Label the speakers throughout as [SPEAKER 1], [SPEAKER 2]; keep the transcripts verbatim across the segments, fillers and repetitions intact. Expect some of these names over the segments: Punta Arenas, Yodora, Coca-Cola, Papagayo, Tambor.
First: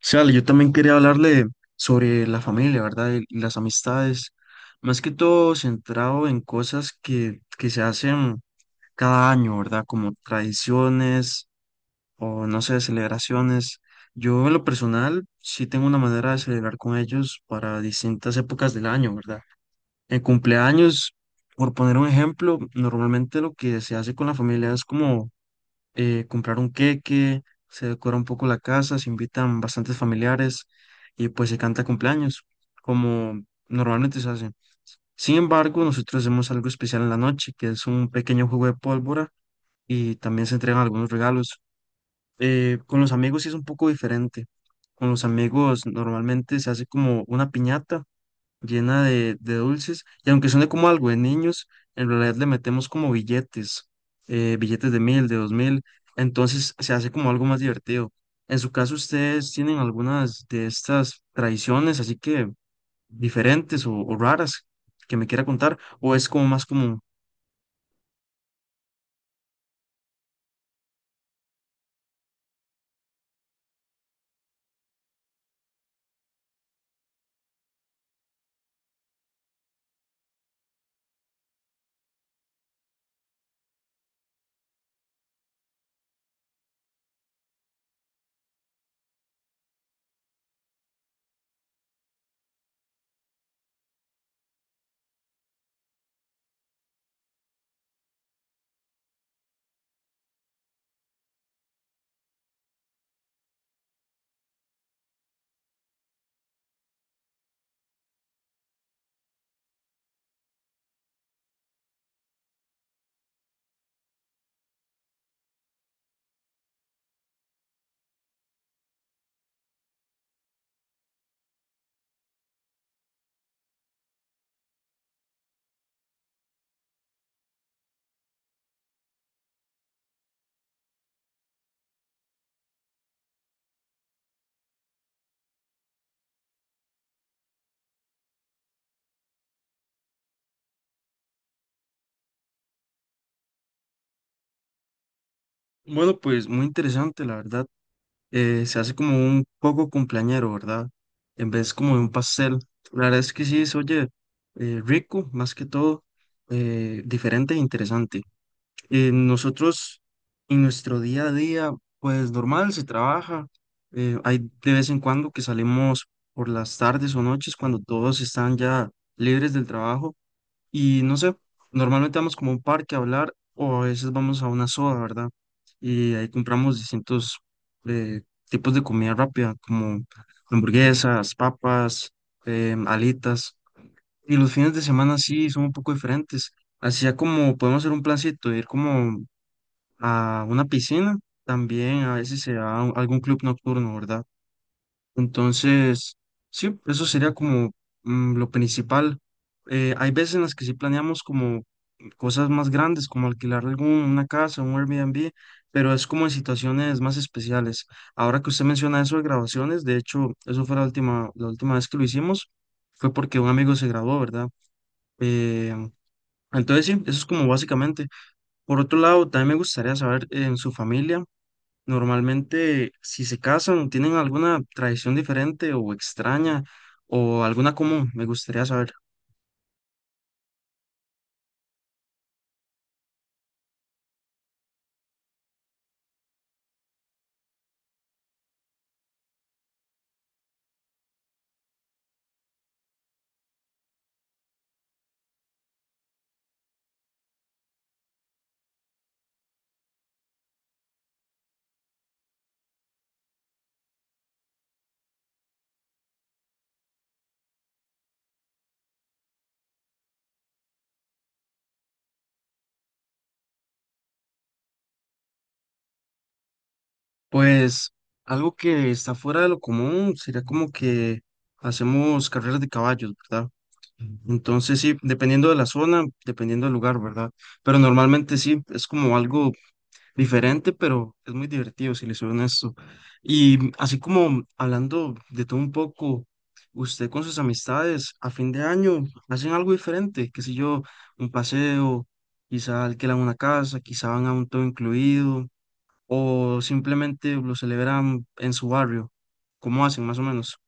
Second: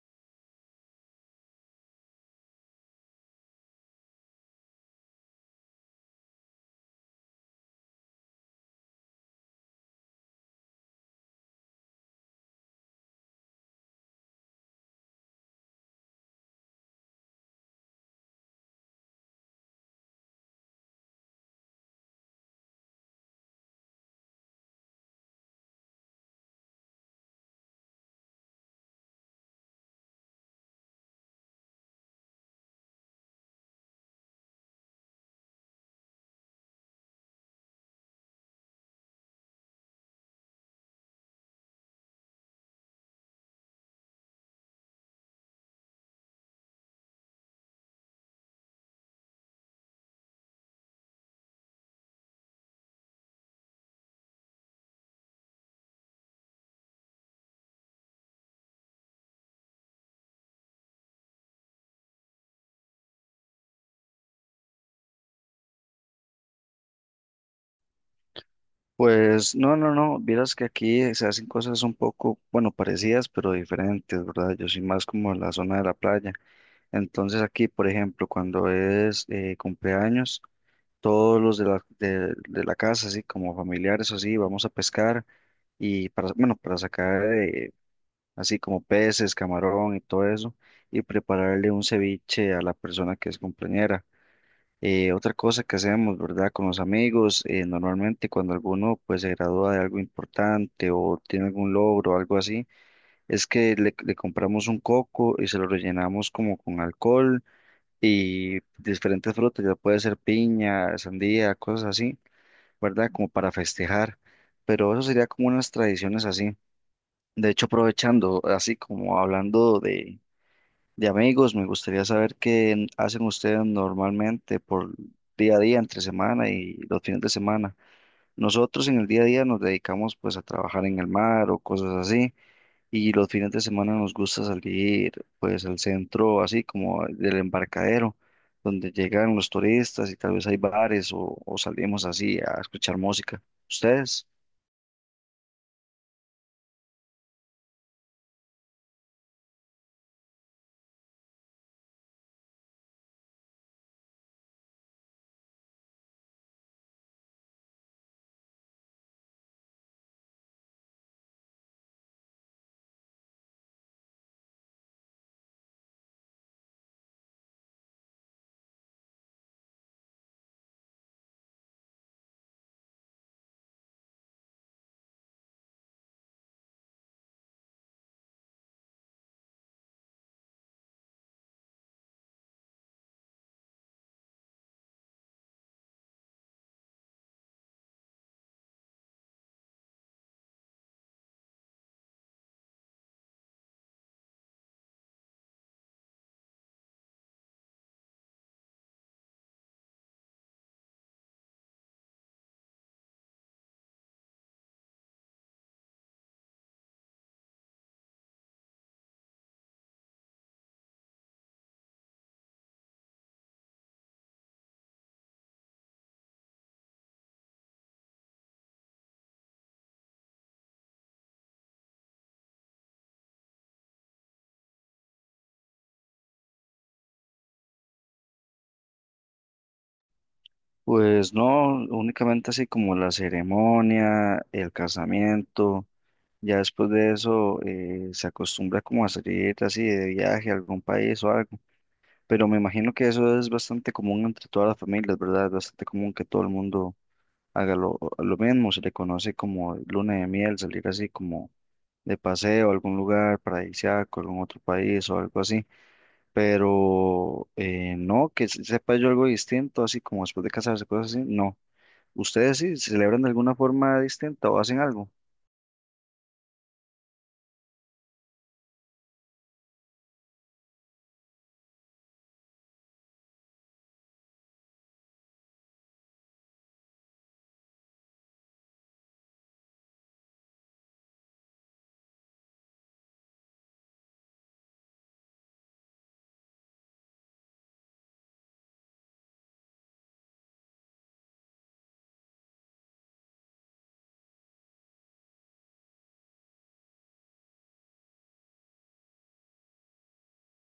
[SPEAKER 1] Sí, vale, yo también quería hablarle sobre la familia, ¿verdad? Y y las amistades, más que todo centrado en cosas que, que se hacen cada año, ¿verdad? Como tradiciones o, no sé, celebraciones. Yo en lo personal sí tengo una manera de celebrar con ellos para distintas épocas del año, ¿verdad? En cumpleaños, por poner un ejemplo, normalmente lo que se hace con la familia es como eh, comprar un queque, se decora un poco la casa, se invitan bastantes familiares y pues se canta cumpleaños, como normalmente se hace. Sin embargo, nosotros hacemos algo especial en la noche, que es un pequeño juego de pólvora y también se entregan algunos regalos. Eh, con los amigos sí es un poco diferente. Con los amigos normalmente se hace como una piñata llena de, de dulces, y aunque suene como algo de niños, en realidad le metemos como billetes, eh, billetes de mil, de dos mil, entonces se hace como algo más divertido. En su caso, ¿ustedes tienen algunas de estas tradiciones así que diferentes o, o raras que me quiera contar, o es como más común?
[SPEAKER 2] Pues no, no, no, vieras que aquí eh, se hacen cosas un poco, bueno, parecidas, pero diferentes, ¿verdad? Yo soy más como en la zona de la playa. Entonces aquí, por ejemplo, cuando es eh, cumpleaños, todos los de la, de, de la casa, así como familiares o así, vamos a pescar y para, bueno, para sacar eh, así como peces, camarón y todo eso, y prepararle un ceviche a la persona que es cumpleañera. Eh, otra cosa que hacemos, ¿verdad? Con los amigos, eh, normalmente cuando alguno pues se gradúa de algo importante o tiene algún logro o algo así, es que le, le compramos un coco y se lo rellenamos como con alcohol y diferentes frutas, ya puede ser piña, sandía, cosas así, ¿verdad? Como para festejar, pero eso sería como unas tradiciones así. De hecho, aprovechando, así como hablando de de amigos, me gustaría saber qué hacen ustedes normalmente por día a día, entre semana y los fines de semana. Nosotros en el día a día nos dedicamos pues a trabajar en el mar o cosas así y los fines de semana nos gusta salir pues al centro así como del embarcadero donde llegan los turistas y tal vez hay bares o, o salimos así a escuchar música. ¿Ustedes?
[SPEAKER 1] Bueno, pues muy interesante, la verdad. eh, se hace como un poco cumpleañero, ¿verdad? En vez como de un pastel. La verdad es que sí, se oye eh, rico, más que todo, eh, diferente e interesante. Eh, nosotros, en nuestro día a día, pues normal, se trabaja. eh, hay de vez en cuando que salimos por las tardes o noches cuando todos están ya libres del trabajo y no sé, normalmente vamos como a un parque a hablar o a veces vamos a una soda, ¿verdad? Y ahí compramos distintos eh, tipos de comida rápida, como hamburguesas, papas, eh, alitas. Y los fines de semana sí son un poco diferentes. Así ya como podemos hacer un plancito, de ir como a una piscina, también a veces se da a algún club nocturno, ¿verdad? Entonces, sí, eso sería como mm, lo principal. Eh, hay veces en las que sí planeamos como cosas más grandes, como alquilar alguna casa, un Airbnb, pero es como en situaciones más especiales. Ahora que usted menciona eso de graduaciones, de hecho, eso fue la última, la última vez que lo hicimos, fue porque un amigo se graduó, ¿verdad? Eh, entonces, sí, eso es como básicamente. Por otro lado, también me gustaría saber en su familia. Normalmente, si se casan, ¿tienen alguna tradición diferente o extraña o alguna común? Me gustaría saber.
[SPEAKER 2] Pues no, únicamente así como la ceremonia, el casamiento. Ya después de eso eh, se acostumbra como a salir así de viaje a algún país o algo. Pero me imagino que eso es bastante común entre todas las familias, ¿verdad? Es bastante común que todo el mundo haga lo, lo mismo. Se le conoce como luna de miel, salir así como de paseo a algún lugar paradisíaco, algún otro país o algo así. Pero eh, no, que se- sepa yo algo distinto, así como después de casarse, cosas así. No. ¿Ustedes sí celebran de alguna forma distinta o hacen algo?
[SPEAKER 1] Pues algo que está fuera de lo común sería como que hacemos carreras de caballos, ¿verdad? Entonces, sí, dependiendo de la zona, dependiendo del lugar, ¿verdad? Pero normalmente sí, es como algo diferente, pero es muy divertido, si le soy honesto. Y así como hablando de todo un poco, usted con sus amistades a fin de año hacen algo diferente, qué sé yo, un paseo, quizá alquilan una casa, quizá van a un todo incluido, o simplemente lo celebran en su barrio. ¿Cómo hacen más o menos?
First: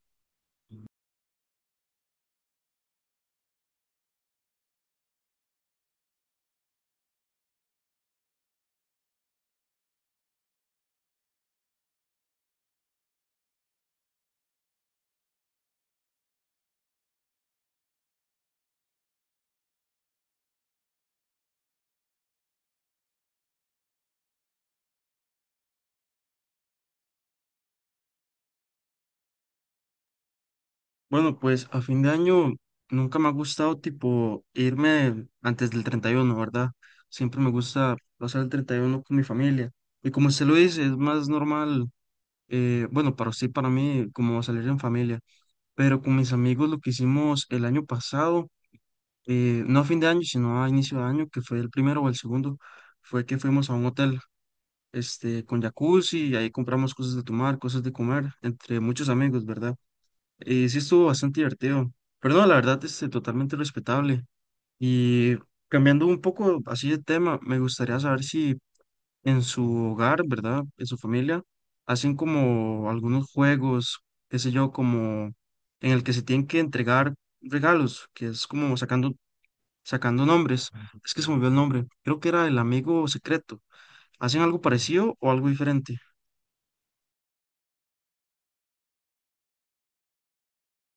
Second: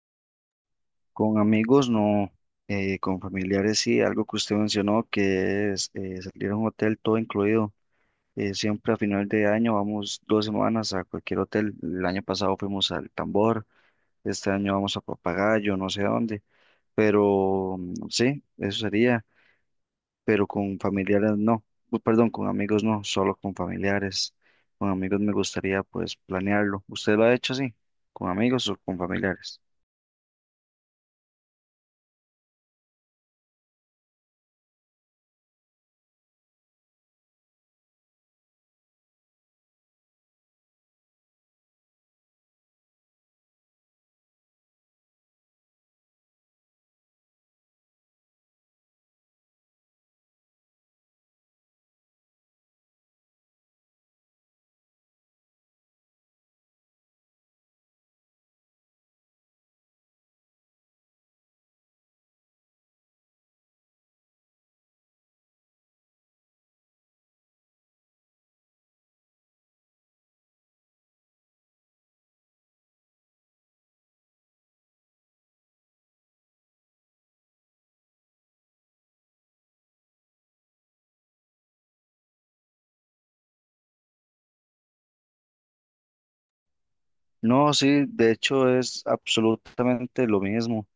[SPEAKER 2] Con amigos no, eh, con familiares sí, algo que usted mencionó que es eh, salir a un hotel todo incluido. Eh, siempre a final de año vamos dos semanas a cualquier hotel. El año pasado fuimos al Tambor, este año vamos a Papagayo, no sé a dónde, pero mm, sí, eso sería, pero con familiares no, Bu- perdón, con amigos no, solo con familiares. Con amigos me gustaría pues planearlo. ¿Usted lo ha hecho así? ¿Con amigos o con familiares?
[SPEAKER 1] Bueno, pues a fin de año nunca me ha gustado tipo irme antes del treinta y uno, ¿verdad? Siempre me gusta pasar el treinta y uno con mi familia. Y como usted lo dice, es más normal, eh, bueno, para usted y para mí, como salir en familia. Pero con mis amigos lo que hicimos el año pasado, eh, no a fin de año, sino a inicio de año, que fue el primero o el segundo, fue que fuimos a un hotel, este, con jacuzzi y ahí compramos cosas de tomar, cosas de comer, entre muchos amigos, ¿verdad? Eh, sí estuvo bastante divertido. Pero no, la verdad, este, totalmente respetable. Y cambiando un poco así de tema, me gustaría saber si en su hogar, ¿verdad? En su familia, hacen como algunos juegos, qué sé yo, como en el que se tienen que entregar regalos, que es como sacando, sacando nombres. Es que se me olvidó el nombre. Creo que era el amigo secreto. ¿Hacen algo parecido o algo diferente?
[SPEAKER 2] No, sí, de hecho es absolutamente lo mismo.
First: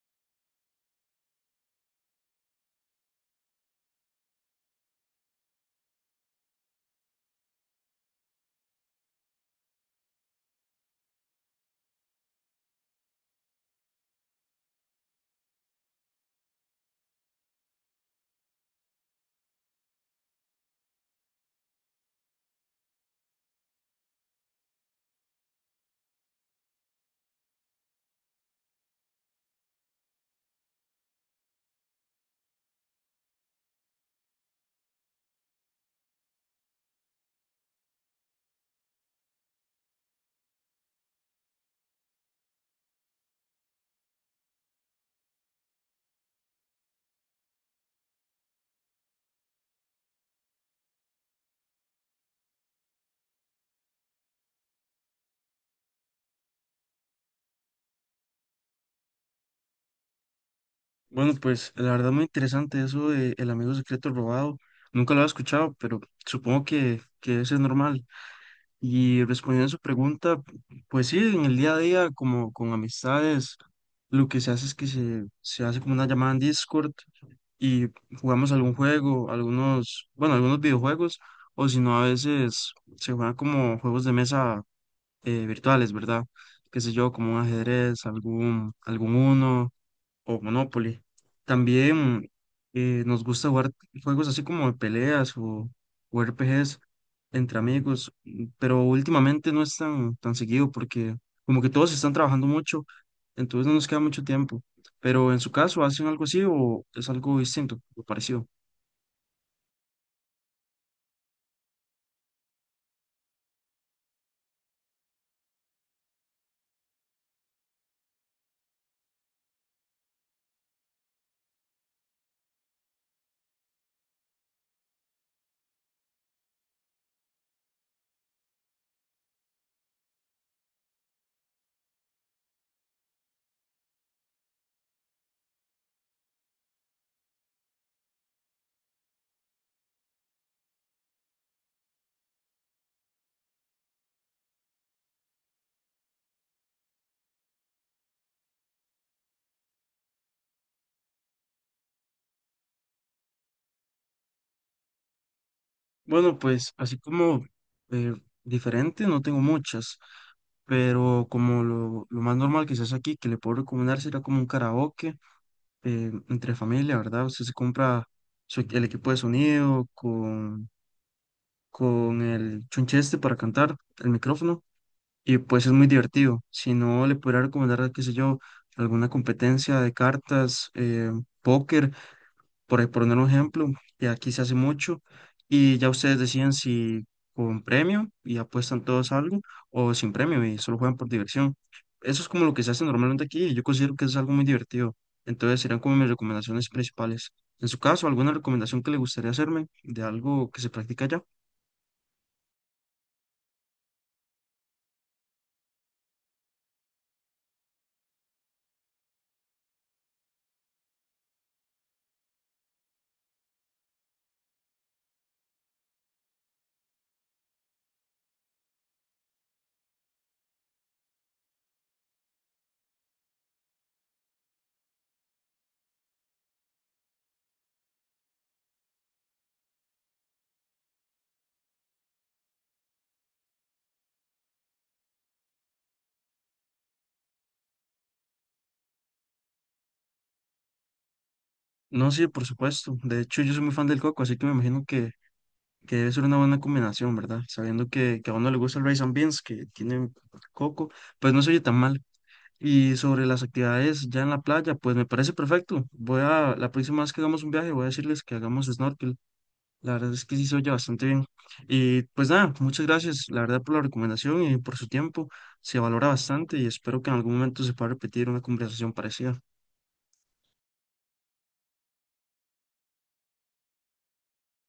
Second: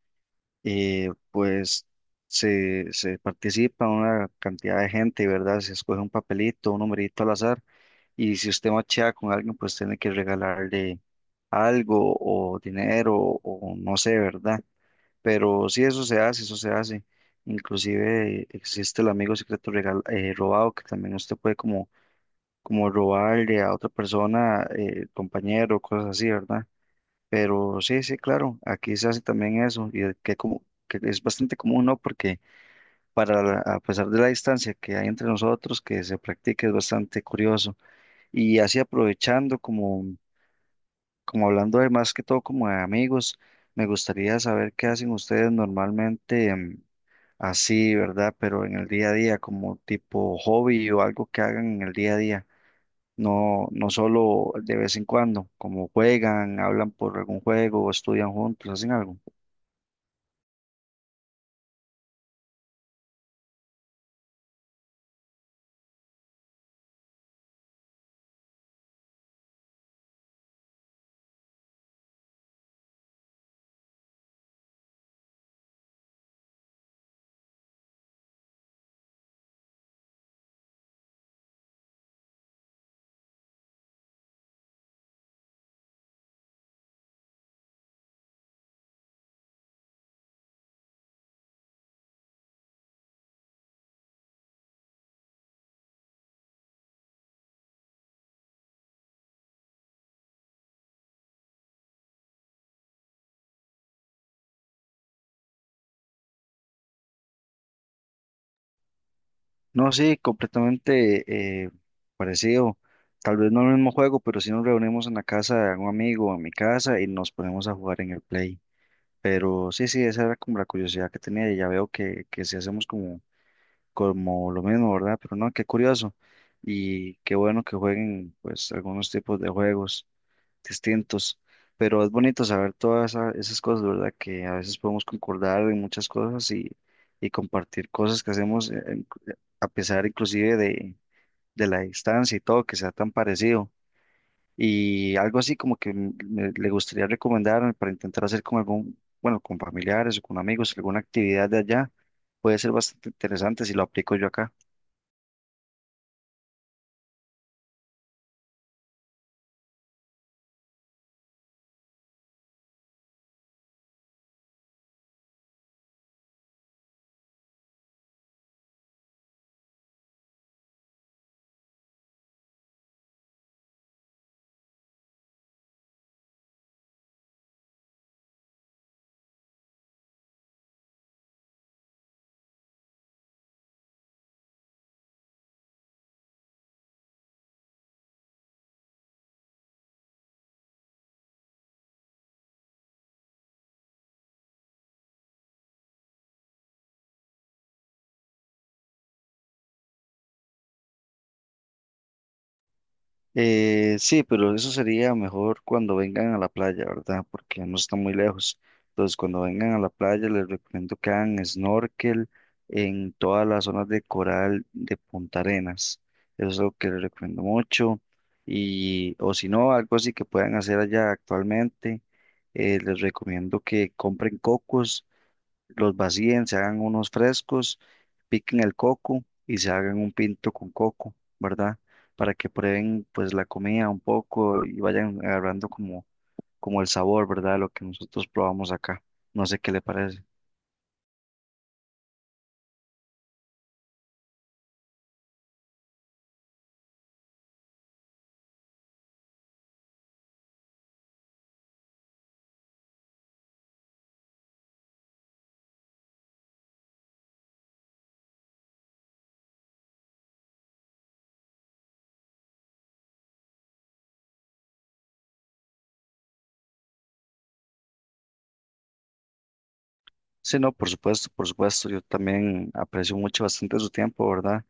[SPEAKER 2] Eh, pues se, se participa una cantidad de gente, ¿verdad? Se escoge un papelito, un numerito al azar, y si usted machea con alguien, pues tiene que regalarle algo o dinero o no sé, ¿verdad? Pero sí, eso se hace, eso se hace. Inclusive eh, existe el amigo secreto regal- eh, robado, que también usted puede como, como robarle a otra persona, eh, compañero, cosas así, ¿verdad? Pero sí, sí, claro, aquí se hace también eso y que, como, que es bastante común, ¿no? Porque para la- a pesar de la distancia que hay entre nosotros, que se practique es bastante curioso. Y así aprovechando, como, como hablando de más que todo como de amigos, me gustaría saber qué hacen ustedes normalmente em, así, ¿verdad? Pero en el día a día, como tipo hobby o algo que hagan en el día a día. No, no solo de vez en cuando, como juegan, hablan por algún juego o estudian juntos, hacen algo.
[SPEAKER 1] Bueno, pues la verdad muy interesante eso de El amigo secreto robado. Nunca lo había escuchado, pero supongo que, que eso es normal. Y respondiendo a su pregunta, pues sí, en el día a día, como con amistades, lo que se hace es que se, se hace como una llamada en Discord y jugamos algún juego, algunos, bueno, algunos videojuegos, o si no, a veces se juegan como juegos de mesa eh, virtuales, ¿verdad? Qué sé yo, como un ajedrez, algún, algún uno o Monopoly. También eh, nos gusta jugar juegos así como de peleas o, o, R P Gs entre amigos, mm, pero últimamente no es tan, tan seguido porque como que todos están trabajando mucho, entonces no nos queda mucho tiempo. Pero en su caso, ¿hacen algo así o es algo distinto o parecido?
[SPEAKER 2] No, sí, completamente eh, parecido. Tal vez no el mismo juego, pero sí nos reunimos en la casa de algún amigo o en mi casa y nos ponemos a jugar en el Play. Pero sí, sí, esa era como la curiosidad que tenía y ya veo que, que sí hacemos como, como lo mismo, ¿verdad? Pero no, qué curioso y qué bueno que jueguen pues algunos tipos de juegos distintos, pero es bonito saber todas esa- esas cosas, ¿verdad? Que a veces podemos concordar en muchas cosas y, y compartir cosas que hacemos eh, en- eh, a pesar inclusive de, de la distancia y todo, que sea tan parecido. Y algo así como que m- me- le gustaría recomendar para intentar hacer con algún, bueno, con familiares o con amigos, alguna actividad de allá, puede ser bastante interesante si lo aplico yo acá.
[SPEAKER 1] Bueno, pues así como eh, diferente, no tengo muchas, pero como lo, lo más normal que se hace aquí, que le puedo recomendar, sería como un karaoke eh, entre familia, ¿verdad? Usted se compra su- el equipo de sonido con, con el chuncheste para cantar, el micrófono, y pues es muy divertido. Si no, le podría recomendar, qué sé yo, alguna competencia de cartas, eh, póker, por ahí poner un ejemplo, que aquí se hace mucho, y ya ustedes deciden si con premio y apuestan todos a algo o sin premio y solo juegan por diversión. Eso es como lo que se hace normalmente aquí y yo considero que es algo muy divertido. Entonces serían como mis recomendaciones principales. En su caso, ¿alguna recomendación que le gustaría hacerme de algo que se practica allá?
[SPEAKER 2] Eh, sí, pero eso sería mejor cuando vengan a la playa, ¿verdad? Porque no está muy lejos. Entonces, cuando vengan a la playa, les recomiendo que hagan snorkel en todas las zonas de coral de Punta Arenas. Eso es lo que les recomiendo mucho. Y, o si no, algo así que puedan hacer allá actualmente, eh, les recomiendo que compren cocos, los vacíen, se hagan unos frescos, piquen el coco y se hagan un pinto con coco, ¿verdad? Para que prueben pues la comida un poco y vayan agarrando como, como el sabor, ¿verdad? Lo que nosotros probamos acá. No sé qué le parece.
[SPEAKER 1] No, sí, por supuesto. De hecho, yo soy muy fan del coco, así que me imagino que que debe ser una buena combinación, ¿verdad? Sabiendo que, que a uno le gusta el rice and beans, que tiene coco, pues no se oye tan mal. Y sobre las actividades ya en la playa, pues me parece perfecto. Voy a, la próxima vez que hagamos un viaje, voy a decirles que hagamos snorkel. La verdad es que sí se oye bastante bien. Y pues nada, muchas gracias, la verdad, por la recomendación y por su tiempo. Se valora bastante y espero que en algún momento se pueda repetir una conversación parecida.
[SPEAKER 2] Sí, no, por supuesto, por supuesto, yo también aprecio mucho bastante su tiempo, ¿verdad?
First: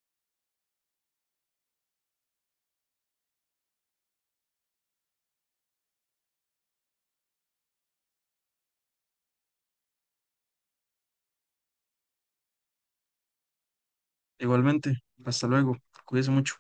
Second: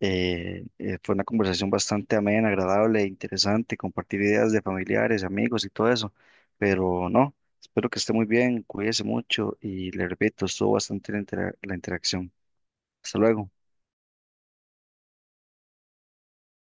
[SPEAKER 2] Eh, eh, fue una conversación bastante amena, agradable, interesante, compartir ideas de familiares, amigos y todo eso. Pero no, espero que esté muy bien, cuídese mucho y le repito, estuvo bastante la intera- la interacción. Hasta luego.
[SPEAKER 1] Igualmente, hasta luego. Cuídense mucho.